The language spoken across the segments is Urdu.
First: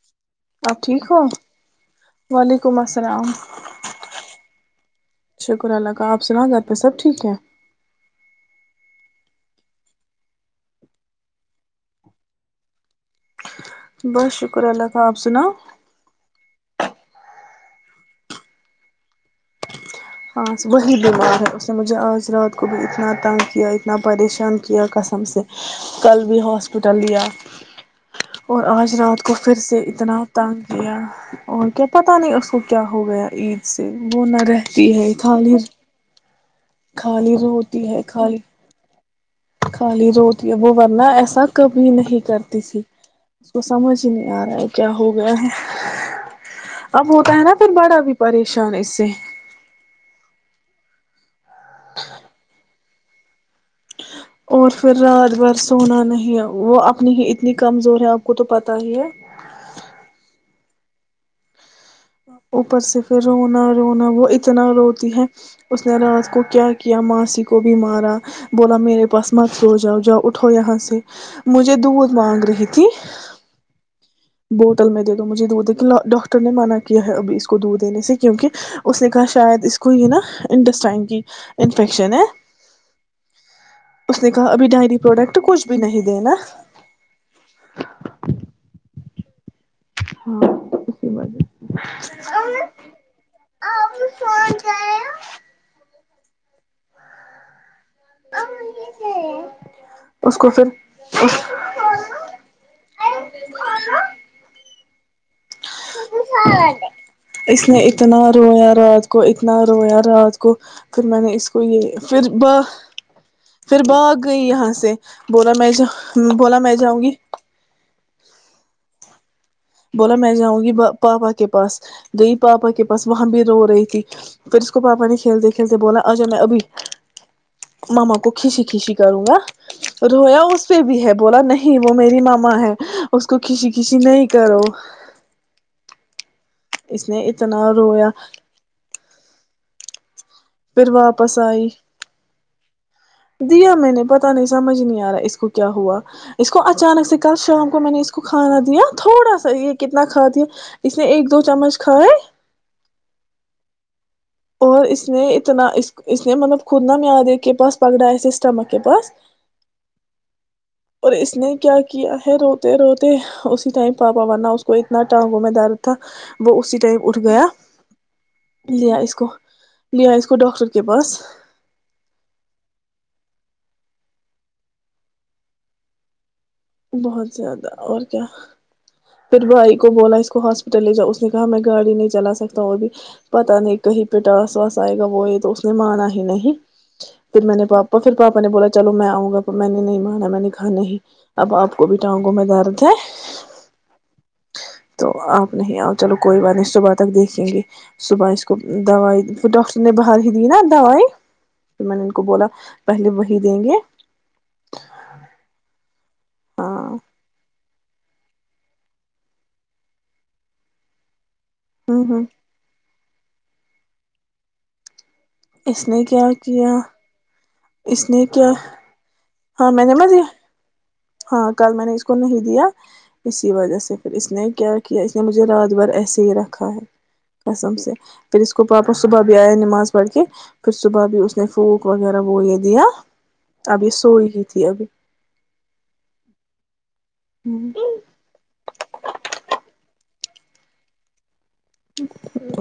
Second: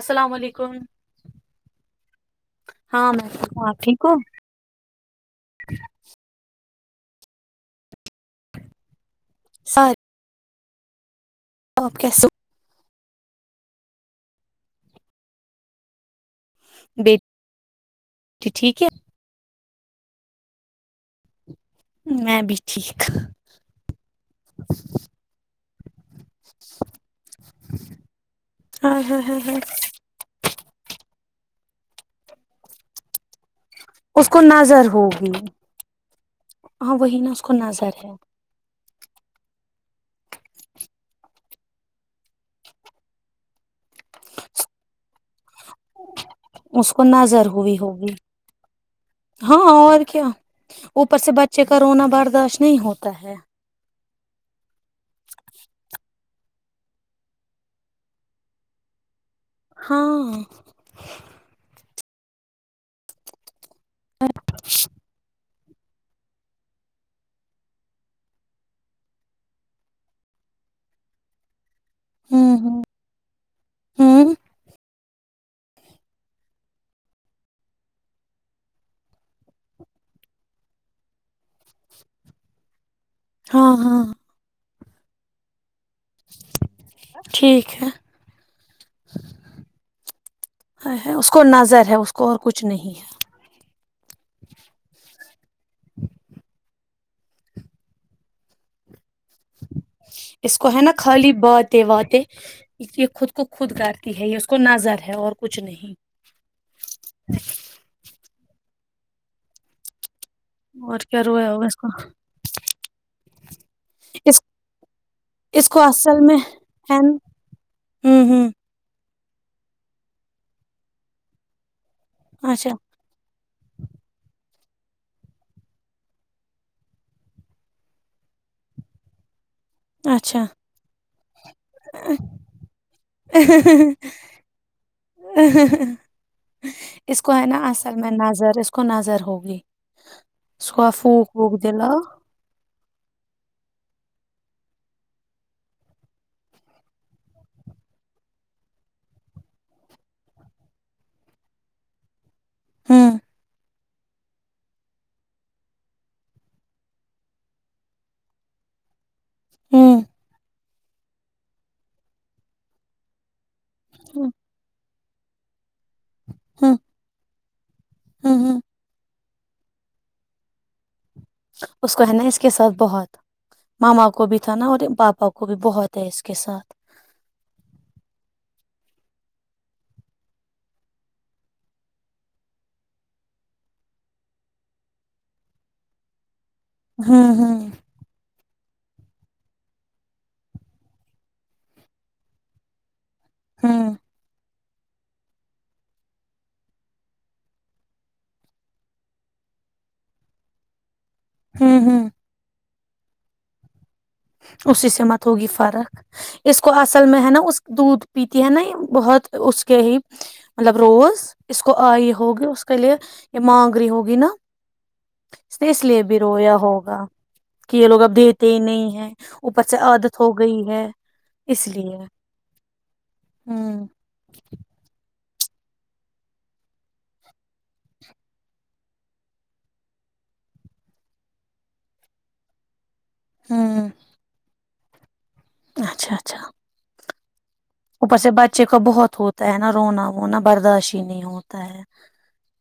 السلام علیکم آپ ٹھیک ہو وعلیکم ہاں میں السلام ٹھیک ہوں، آپ ٹھیک ہو شکر اللہ کا آپ سنا گ سب ٹھیک ہے سر آ آپ کیس بس شکر اللہ ت آپ سناؤ بی ٹھیک ہے ہاں وہی بیمار ہے مجھے آج میں رات کو بھی ٹھیک اتنا تنگ کیا اتنا پریشان کیا قسم سے کل بھی ہاسپٹل لیا اور ہاں آج ہاں رات کو ہاں پھر ہاں سے اتنا تنگ کیا اور کیا پتہ نہیں اس کو کیا ہو گیا عید س وہ اس ن کو ر نظر ہوگی خالیر ہاں وہی نا خالی اس تو کو ہوتی ہے نظر خالی خالی روتی ہے وہ ورنہ ایسا کبھی نہیں کرتی تھی اس کو سمجھ ہی نہیں آ رہا ہے کیا ہو گیا ہے اس کو اب ہوتا ہے نظر نا پھر ہوئی بڑا ہوگی بھی پریشان اس سے ہاں اور کیا وہ پرس سے بچ چ کرونا برداشت نہیں ہوتا ہے اور پھر رات بھر سونا نہیں ا وہ اپنی ہی اتنی کمزور ہے آپ کو تو پتہ ہی ہے ہاں ہوں [unintelligible] اوپر سے پھر ہونا رونا وہ اتنا روتی ہے اس نے رات کو کیا کیا ماسی کو بھی مارا بولا میرے پاس مت سو جاؤ جاؤ اٹھو یہاں سے مجھ م دودھ مانگ رہی ہوں تھی ہوں بوٹل میں دے مجھے دھ ڈاکٹر نے مانا کیا ہے ابھی اس کو دھ دینے سے کیونکہ اس نے کہا شاید اس کو یہ نا انڈسٹائن کی انفیکشن ہے ہاں ہاں اس نے کہا ابھی ڈائی پروڈٹ کچ بھی نہیں دینا ٹھیک ہے [inaudible] ہاں ہے، اس کو ہاںی نظر ہے اس کو اور کچھ نہیں بات آپ ہاں اس کو ہے نا خالی بات واتے یہ خود کو خود کرتی ہے یہ اس کو نظر ہے اور کچھ نہیں اس نے اتناہ رویا رات کو کو اتنا رویا رات کو اور پھر کیا میں نے اس رویا کو ہوگا یہ پھر ب پھر باگ اس گئی یہاں سے بولا اس میں کو اصل جاؤ بولا میں ہے جاؤں گی ن- ہوں ہوں بولا میں جاؤں گی پاپا کے پاس د اچھا پاپا کے پاس وہاں بھی رو رہی تھی پھر اس کو پاپا نے کھیلتے کھیلتے بولا آجا میں ابھی ماما کو کھچی کھیچی کروں گا رویا اچھا اس پہ بھی ہے بولا نہیں وہ میری ماما ہے اس کو کھچی کھچی نہیں کرو اس نے کو ہے نا اتنا اصل رویا میں نظر اس کو نظر ہوگی اس کو پھر واپس پھوک ووک آئی دلاؤ دیا میں نے پت نہیں سمجھ نہیں آ رہا ہے اس کو کیا ہوا اس کو اچانک سے کل شام کو میں نے اس کو کھانا دیا تھوڑا سا یہ کتنا کھا دیا اس نے ایک دو چمچ کھائے ہاں اور اس نے اتنا اس اس نے مطلب خود ن معیار کے پاس پکڑا ہے اسے اسٹمک کے پاس ہوں اور اس نے کیا کیا ہے روتے روتے اس ٹائم ہوں پاپاورہ اس کو انا وں میں درد تھا وہ ہوں اسی ٹائم اٹھ گیا ہوں ہوں۔ لیا اس کو لیا اس کو ڈاکٹر کے پاس اس کو ہے نا اس کے ساتھ بہت ماما کو بھی تھا نا اور پاپا کو بھی بہت ہے اس کے ساتھ بہت زیادہ اور کیا پھر بھائی کو بولا اس کو ہاسپٹل لے جاؤ اس نے کہا میں گاڑی نہیں چلا سکتا اور بھی پتا نہیں کہیں پہ ٹاس واس آئے گا وہ یہ تو اس نے مانا ہی نہیں ہوں پھر میں ہوں نے پاپا پھر پاپا نے بولا چلو میں آؤں گا میں نے نہیں بانا میں نے کھانے ہی اب آپ کو بھی ٹانگوں میں درد ہے [unintelligible] ہاں تو آپ نہیں آؤ چلو کوئی بات نہیں صبح تک دیکھیں گے صبح اس کو دوائی ڈاکٹر نے باہر ہی دی نا دوائی [unintelligible] ہوں تو میں نے ہوں ان کو بولا [unintelligible] پہلے وہی دیں گے [unintelligible] اسی سے مت ہوگی فرق [unintelligible] اس کو ہاں اصل میں ہے نا اس [unintelligible] دودھ پیتی ہے نا بہت اس کے ہی مطلب روز [unintelligible] اس کو ہ آئی ہ ہوگی اس کے لیے [unintelligible] یہ مانگری ہوگی نا [unintelligible] اس نے اس لیے بھی رویا ہوگا [unintelligible] کہ یہ لوگ اس اب نے دیتے کیا ہی نہیں ہے [unintelligible] ہاں میں نے ب عادت ہو گئی ہے ہاں کل میں نے اس کو نہیں دیا اسی وجہ ہوں سے پھر اس نے کیا کیا [unintelligible] اس نے مجھے رات بھر ایسے ہی رکھا ہے قسم سے پھر اس کو پاپا صبح بھی آیا نماز پڑھ کے پھر صبح بھی اس نے پھونک وغیرہ وہ یہ دیا [unintelligible] اب ہاں یہ [inaudible] سوئی تھی ابھی [inaudible] اوپر سے بچے کو بہت ہوتا ہے نا رونا [unintelligible] وہ نہ برداشت نہیں ہو [unintelligible] ہے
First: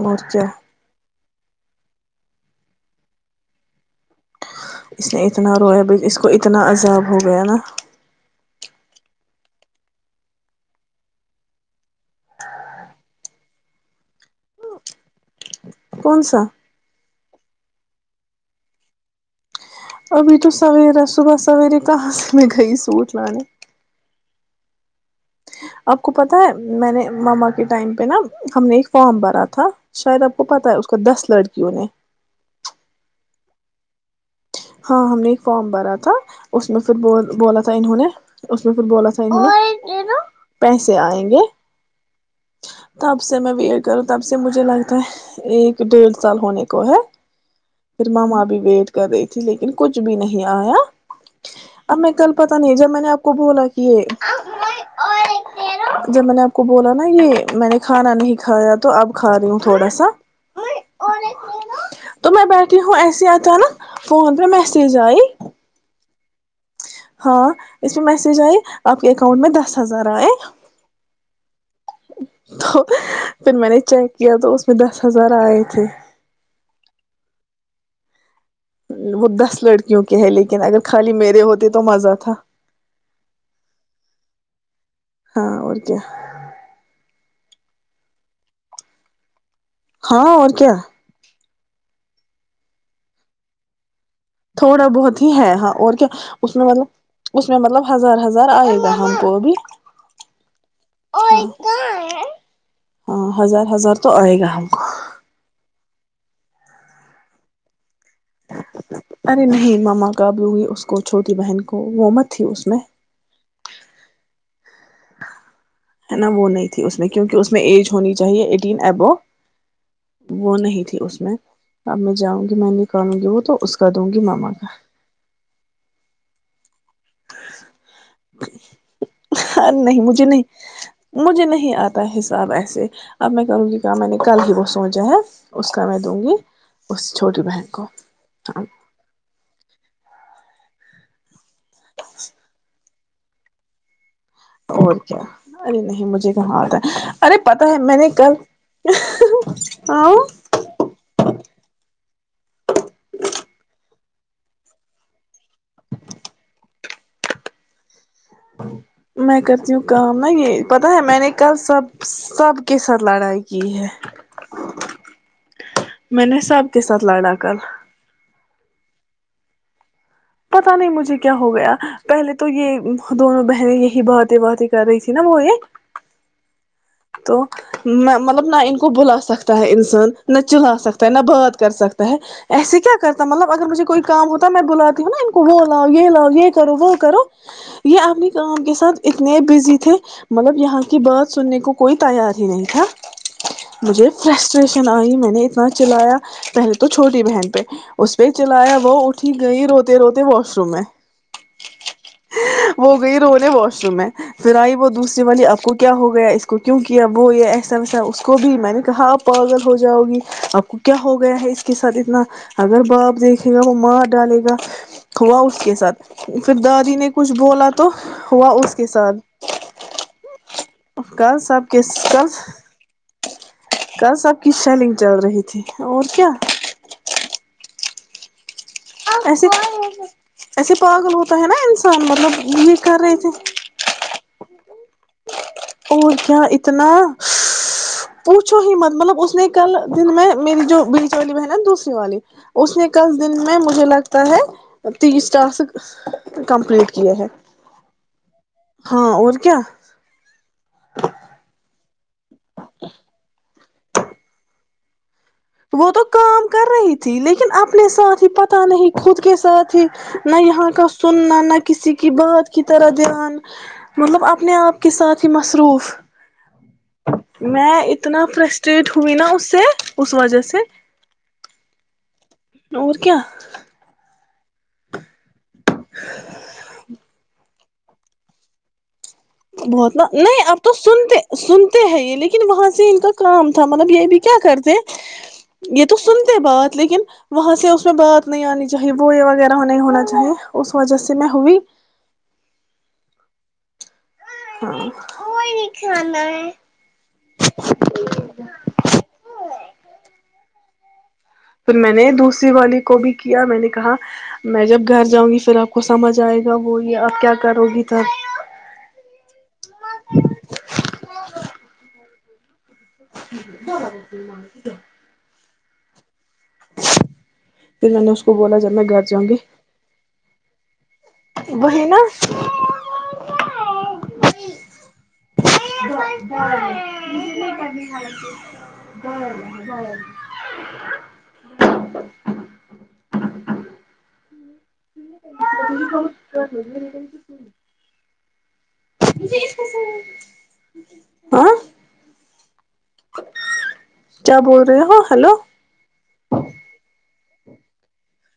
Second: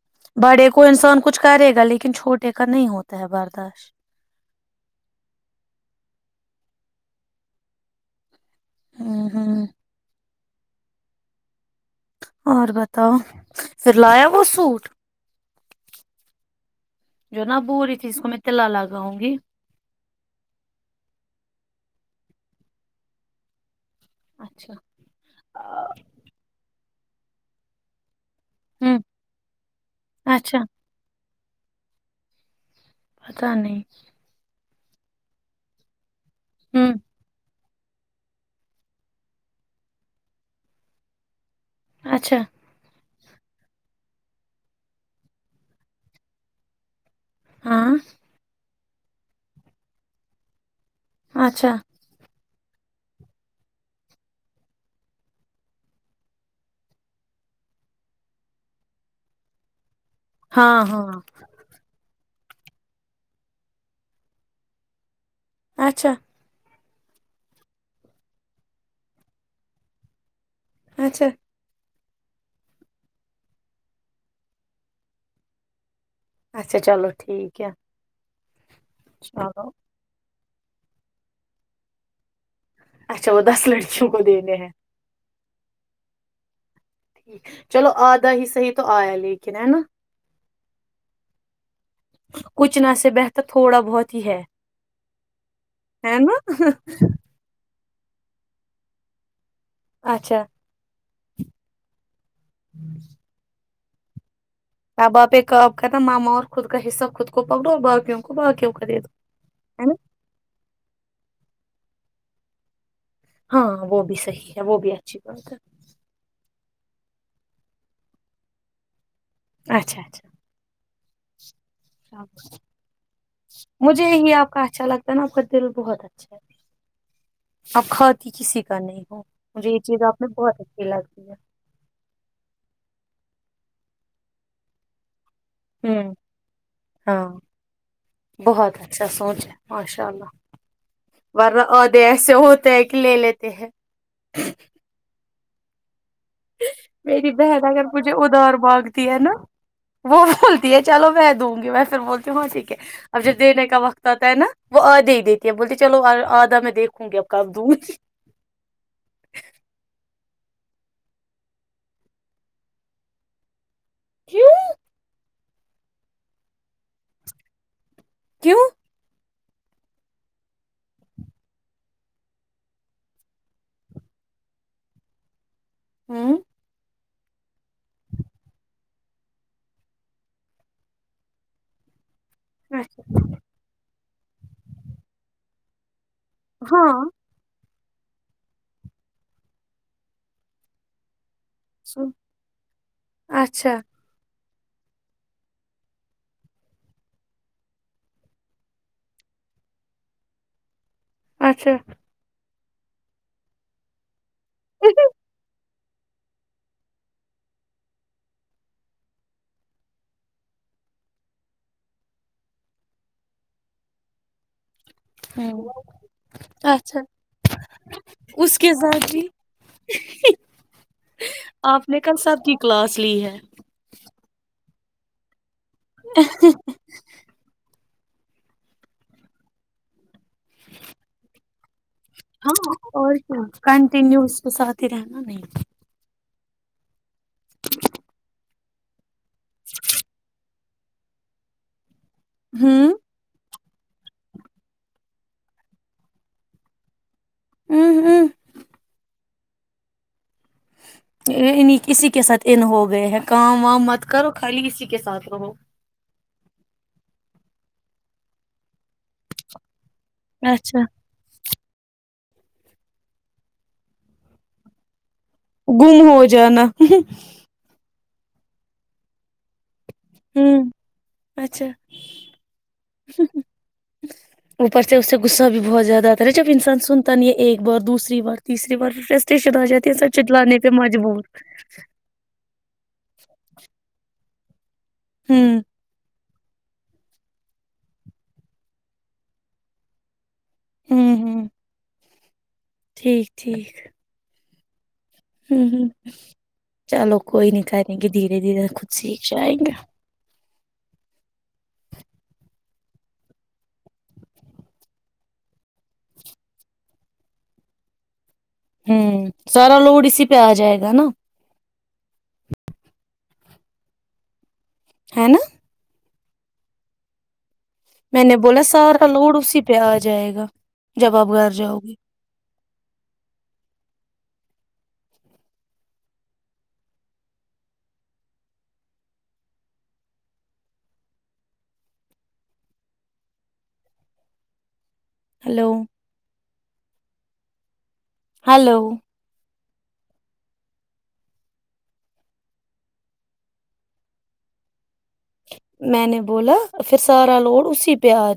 اور کیا بڑے کو انسان [inaudible] کچھ کرے گا لیکن چھوٹے کا نہیں ہوتا ہے برداشت [unintelligible] اس نے اتنا رویا ب اس کو اتنا عذاب ہو گیا نا [unintelligible] ہوں ہاں اور بتاؤ پھر لایا وہ سوٹ کون سا جو نا بور چیز کو میں تلا لگاؤں گی ابھی تو سویرا صبح سویرے کہاں سے میں گئی سوٹ لانے اچھا مما کے ٹائم پہ نا ہم نے ایک ہوں فارم بھرا تھا شاید آپ کو اچھا پتا ہے اس کو دس لڑکی کیوں نہیں [inaudible] پتہ نہیں ہاں ہم نے ایک فارم بھرا تھا اس میں پھر ہوں ب بولا تھا انہوں نے اس میں پھر بولا تھا انہوں نے پیسے آئیں گے اچھا تب سے میں ویٹ کروں تب سے مجھے لگتا ہے ایک ڈیڑھ سال ہونے کو ہے ہاں فھرماما بھی وید کر رہی تھی لیکن کچھ بھی نہیں آیا اچھا ہم میںیں کل پت نہیں جب میں نے آپ کو بولا کہ جب میں نے آپ کو بولا نا یہ میں نے کھانا نہیں کھایا تو اب کھا رہی ہوں تھوڑا سا ہاں ہاں تو میں بیٹھے ہوں ایسسی اچانک فون پہ میسیج آئیے اچھا ہاں اس پ میسج آئی آپ کے اکاؤنٹ میں دس ہزار آئے اچھا تو پھر میں نے چیک کیا تو اس میں دس ہزار آئے تھے اچھا چلو ٹھیک ہے وہ دس چلو لڑکیوں کے ہے لیکن لن اگر خالی میرے ہوتے تو مزہ تھا اچھا وہ دس لڑکیوں کو دینے ہیں ہاں اور کیا ٹیک چلو آدا ہی صح تو آیا ل ہاں اور کیا [unintelligible] کچ نہ سے بہتر تھوڑا بہت ہی ہے تھوڑا بہت ہی ہے ہاں اور کیا ہے نا اس میں مطلب اس میں مطلب ہزار ہزار آئے گا ہم کو ا بھی اچھا [inaudible] ہاں ہزار ہزار تو آئے گا ہم کو آاں باپ ایک کا ا ماما اور خود کا حصہ خود کو پکڑو اور ب ارے نہیں ماما کاب لوں گی اس کو چھوٹی بہن وہ مت تھی اس میں ہاں وہ بھی صحیح ہے وہ بھی اچھی بات ہے ہے نا وہ نہیں تھی اس میں کیونکہ اس میں ایج ہونی چاہیے ایٹین ابو اچھا اچھا وہ نہیں تھی اس میں اب میں چلو جاؤں گی میں نکالوں گی وہ تو اس کا مجھے دوں گی یہی ماما آپ کا اچھا لگتا ہے نا آپ کا دل بہت اچھا آپ کھاتی کسی کا نہیں ہو مجھے یہ نہیں چیز آپ مجھے میں نہیں بہت اچھی لگتی ہے مجھے نہیں آتا حساب ایسے اب میں چلو ج کہ میں نے کل ہی وہ سوچا ہے اس کا میں ہوں دوں گی اس ہاں چھوٹی بہن کو ہ چلو ادے ایسے ہوتے ہیں لے لیتے ہیں اور کیا ا ہم م میری بہن اگر مجھے کل ادار بانگتی ہے نا آؤ وہ بولتی ہے چلو میں دوں گی میں پھر بولتی ہوں ہاں ٹھیک ہے اب جب دینے کا وقت ہوتا ہے نا وہ ا دے دیتی بولتی چلو آھا میں دیک کن گ کا دودھ نہیں یہ پتاہ ہے میں نے کل سب سب کے ساتھ لڑائی کی ہے کیوں میں نے سب کے ساتھ لڑا کل کیوں پتا نہیں مجھے کیا ہو گیا پہلے تو یہ دونوں بہنیں یہی باتیں باتیں کر رہی تھی نا وہ یہ ہوں تو میں مطلب نہ ان کو بلا سکتا ہے انسان نہ چلا سکتا ہے نہ بات کر سکتا ہے ایسے کیا اچھا کرتا مطلب اگر مجھے کوئی کام ہوتا میں بلاتی ہوں نا ان کو وہ لا یہ لا یہ کرو وہ ہاں کرو یہ اپنی کام کے ساتھ اتنے بزی تھے مطلب یہاں کی بات سننے کے کوئی سن- تیار ہی نہیں تھا اچھا مجھے فریش اسٹیشن آئی میں نے اتنا چلایا پہلے تو چھوٹی بہن پہ اس پہ چلایا وہ اٹھی گئی روتے روتے واش روم میں اچھا وہ گئی رو نے واش روم میں پھر آئی وہ دوسری والی آپ کو کیا ہو گیا اس کو کیوں کیا وہو یہ ایسا ویسا اس کو بھی میں نے کہا آپ پاگل ہو جاؤ گی آپ کو کیا ہو گیا ہے اس کے ساتھ اتنا اگر باپ دیکھے گا وہ مار ڈالے گا ہوا اس ہوں کے ساتھ پھر دادی اچھا نے کچھ بولا تو ہوا اس کے ساتھ کل سب آپ کس نے کل سب کی کلاس لی ہے کل سب کے سیلنگ چل رہی تھی اور کیا ایسے ایسے پاگل ہوتا ہے نا ان مطلب ہاں یہ کر رہے تھے ت رہانا ملتے ہے اور کیا اتنا پوچھو ہی مت مطلب اس اس نے کل دن میں میری جو بیچ والی ب ہے نا دوسری والی اس ہوں میں کس دن میں مجھے لگتا ہے ت اس ٹاسک کمپلٹ ک ہیں اوں ہوں کیا اسی کے سھ ان ہو گئے ہیں کام وام مت کرو خالی کسی کے ساتھ رہو وہ تو کام کر رہی تھی لیکن لیکن اپنے ساتھ ہی پتا نہیں خود کے ساتھ ہی نہ یہاں اچھا کا سننا نہ کسی کے کہ بات کی طرح دھیان مطلب اپنے آپ کے ساتھ ہی مصروف گم ہو جانا میں اتنا پرسٹریٹ ہوئی نا اس سے اس وجہ ہوں سے اچھا اور کیا اوپر سے اس سے غصہ بھی بہت زیادہ آتا ہے جب انسان سنتا ن نہیں یہ ایک بار دوسری بار تیسری بار فرسٹریشن آ جاتی ہے بہت سب ن نہیں اب چلانے پہ تو سنتے مجبور سنتے ہیں یہ لیکن وہاں سے ان کا کام تھا مطلب یہ بھی کیا کرتے ہوں ہیں یہ تو سن بات لیکن وہاں سے اس میں بات نہیں آنی چاہیے وہ یہ وغیرہ نہیں ہونا چاہی اس وجہ سے ہوں میں ہوں ہوئی ٹھیک ٹھیک ہوں ہوں ہ چلو کوئی نہیں کریں گے دھیرے دھیرے خود سیکھ جائےیں گا پھر میں نے دوسری والی کو بھی کیا میں نے کہا میں جب گھر جاؤں گی پھر آپ کو سمجھ آئے گا وہ یہ آپ کیا کرو گی ت ہوں سارا لوڈ اسی پہ آ جائے گا نا ج ب ب ہے نا [inaudible] میں کو نے بولا جب میں سارا لوڈ اسی پہ آ جائے گا جب آپ گھر بہ جاؤ گے نا ایک کر ہلو [inaudible] ہلو [unintelligible] کیا بول رہے ہو ہیلو میں نے بولا پھر سارا لوڑ اسی پیاج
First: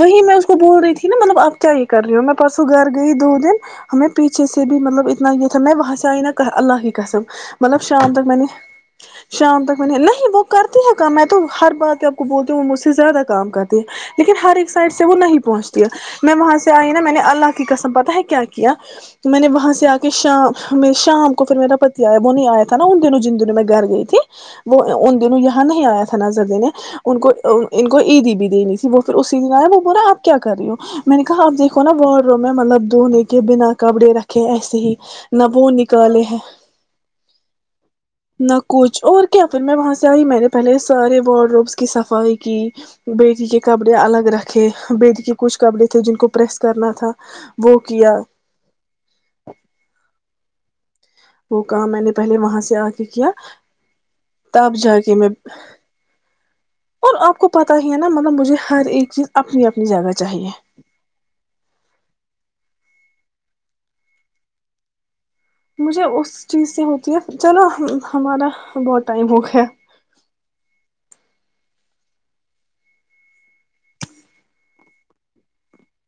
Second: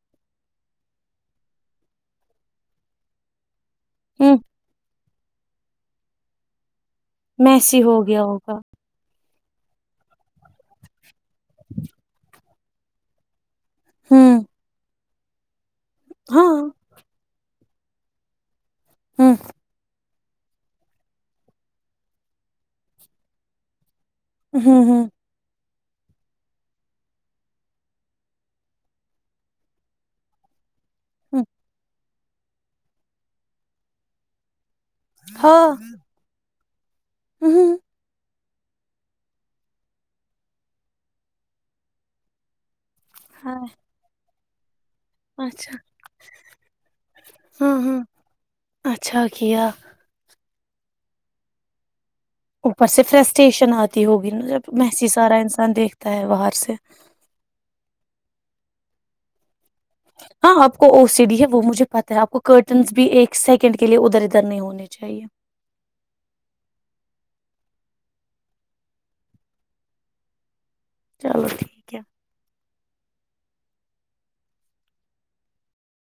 دی میں بول رہی تھی نا مطلبپ کیا یہ کر رہی ہو میں پرسوں گھر گئی دو دن ہمیں ہوں پیچھے سے بھی مطلب میں وہسا نا کہ اللہ گسم میسی مطلب ہو شام گیا تک بنے ہوگا شام تک میںنی نہیں وہ کرتی ہے کام تو ہر بات آپ کو بول تو وہ مجھ سے زیادہ کام کرتے ہوں لیکنر ایک سائڈ س وہ نہیں پہنچ میں ہاں وہاں سے آئی نا میں نے اللہ قسم پتہ ہے کیا کیا تو ہوں میں نے وہاں سے آ کے کہ شام میں شام کو پھر میرا پتی آیا وہ نہیں آیا تھا نا ان دنوں جن دنوں میں گھر گئی تھی وہ ہوں ہوں ان دن یا نہیں آیا تھا ن زردی نے ان کو ان کو عید بھی دینی تھی بہت پھر اسی د ن ہے وہ بورا آپ کیا کر رہ ہو میں نے ہوں کہا آپ دیکھو نا بہ کروں میں مطلب دھونے کے بنا کپڑے رکھے ایسے ہی ہاں نبو نکالے ہیں ہوں ہ نہ کچھ اور کیا پھر میں وہاں سے آئی میں نے پہلے سارے وارڈ رومس کی صفائی کی ہاں بیری الگ رکھے بیدی کے کچھ اچھا کبڑے تھے جن کو پریس کرنا تھا ہاں وہ ہاں کیا اچھا کیا وہ کہا میں نے پہلے وہاں اوپر آ سے کے کیا فرسٹریشن آتی ہوگی ن جب تب جا محسی کے میں سارا انسان دیکھتا ہے باہر سے اور آپ کو پتا ہی ہے نا مطلب مجھے ہر ایک چیز اپنی اپنی جگہ چاہیے ہاں آپ کو او س ڈی ہے وہ مجھے پتا ہے آپ کو کرٹنس بھی ایک سیکنڈ کے لیے ادھر ادھر نہیں ہونے چاہیے مجھے اس چیز سے ہوتی ہے چلو ہمارا بہت ٹائم ہو گیا [unintelligible] چلو ٹھیک ہے [inaudible]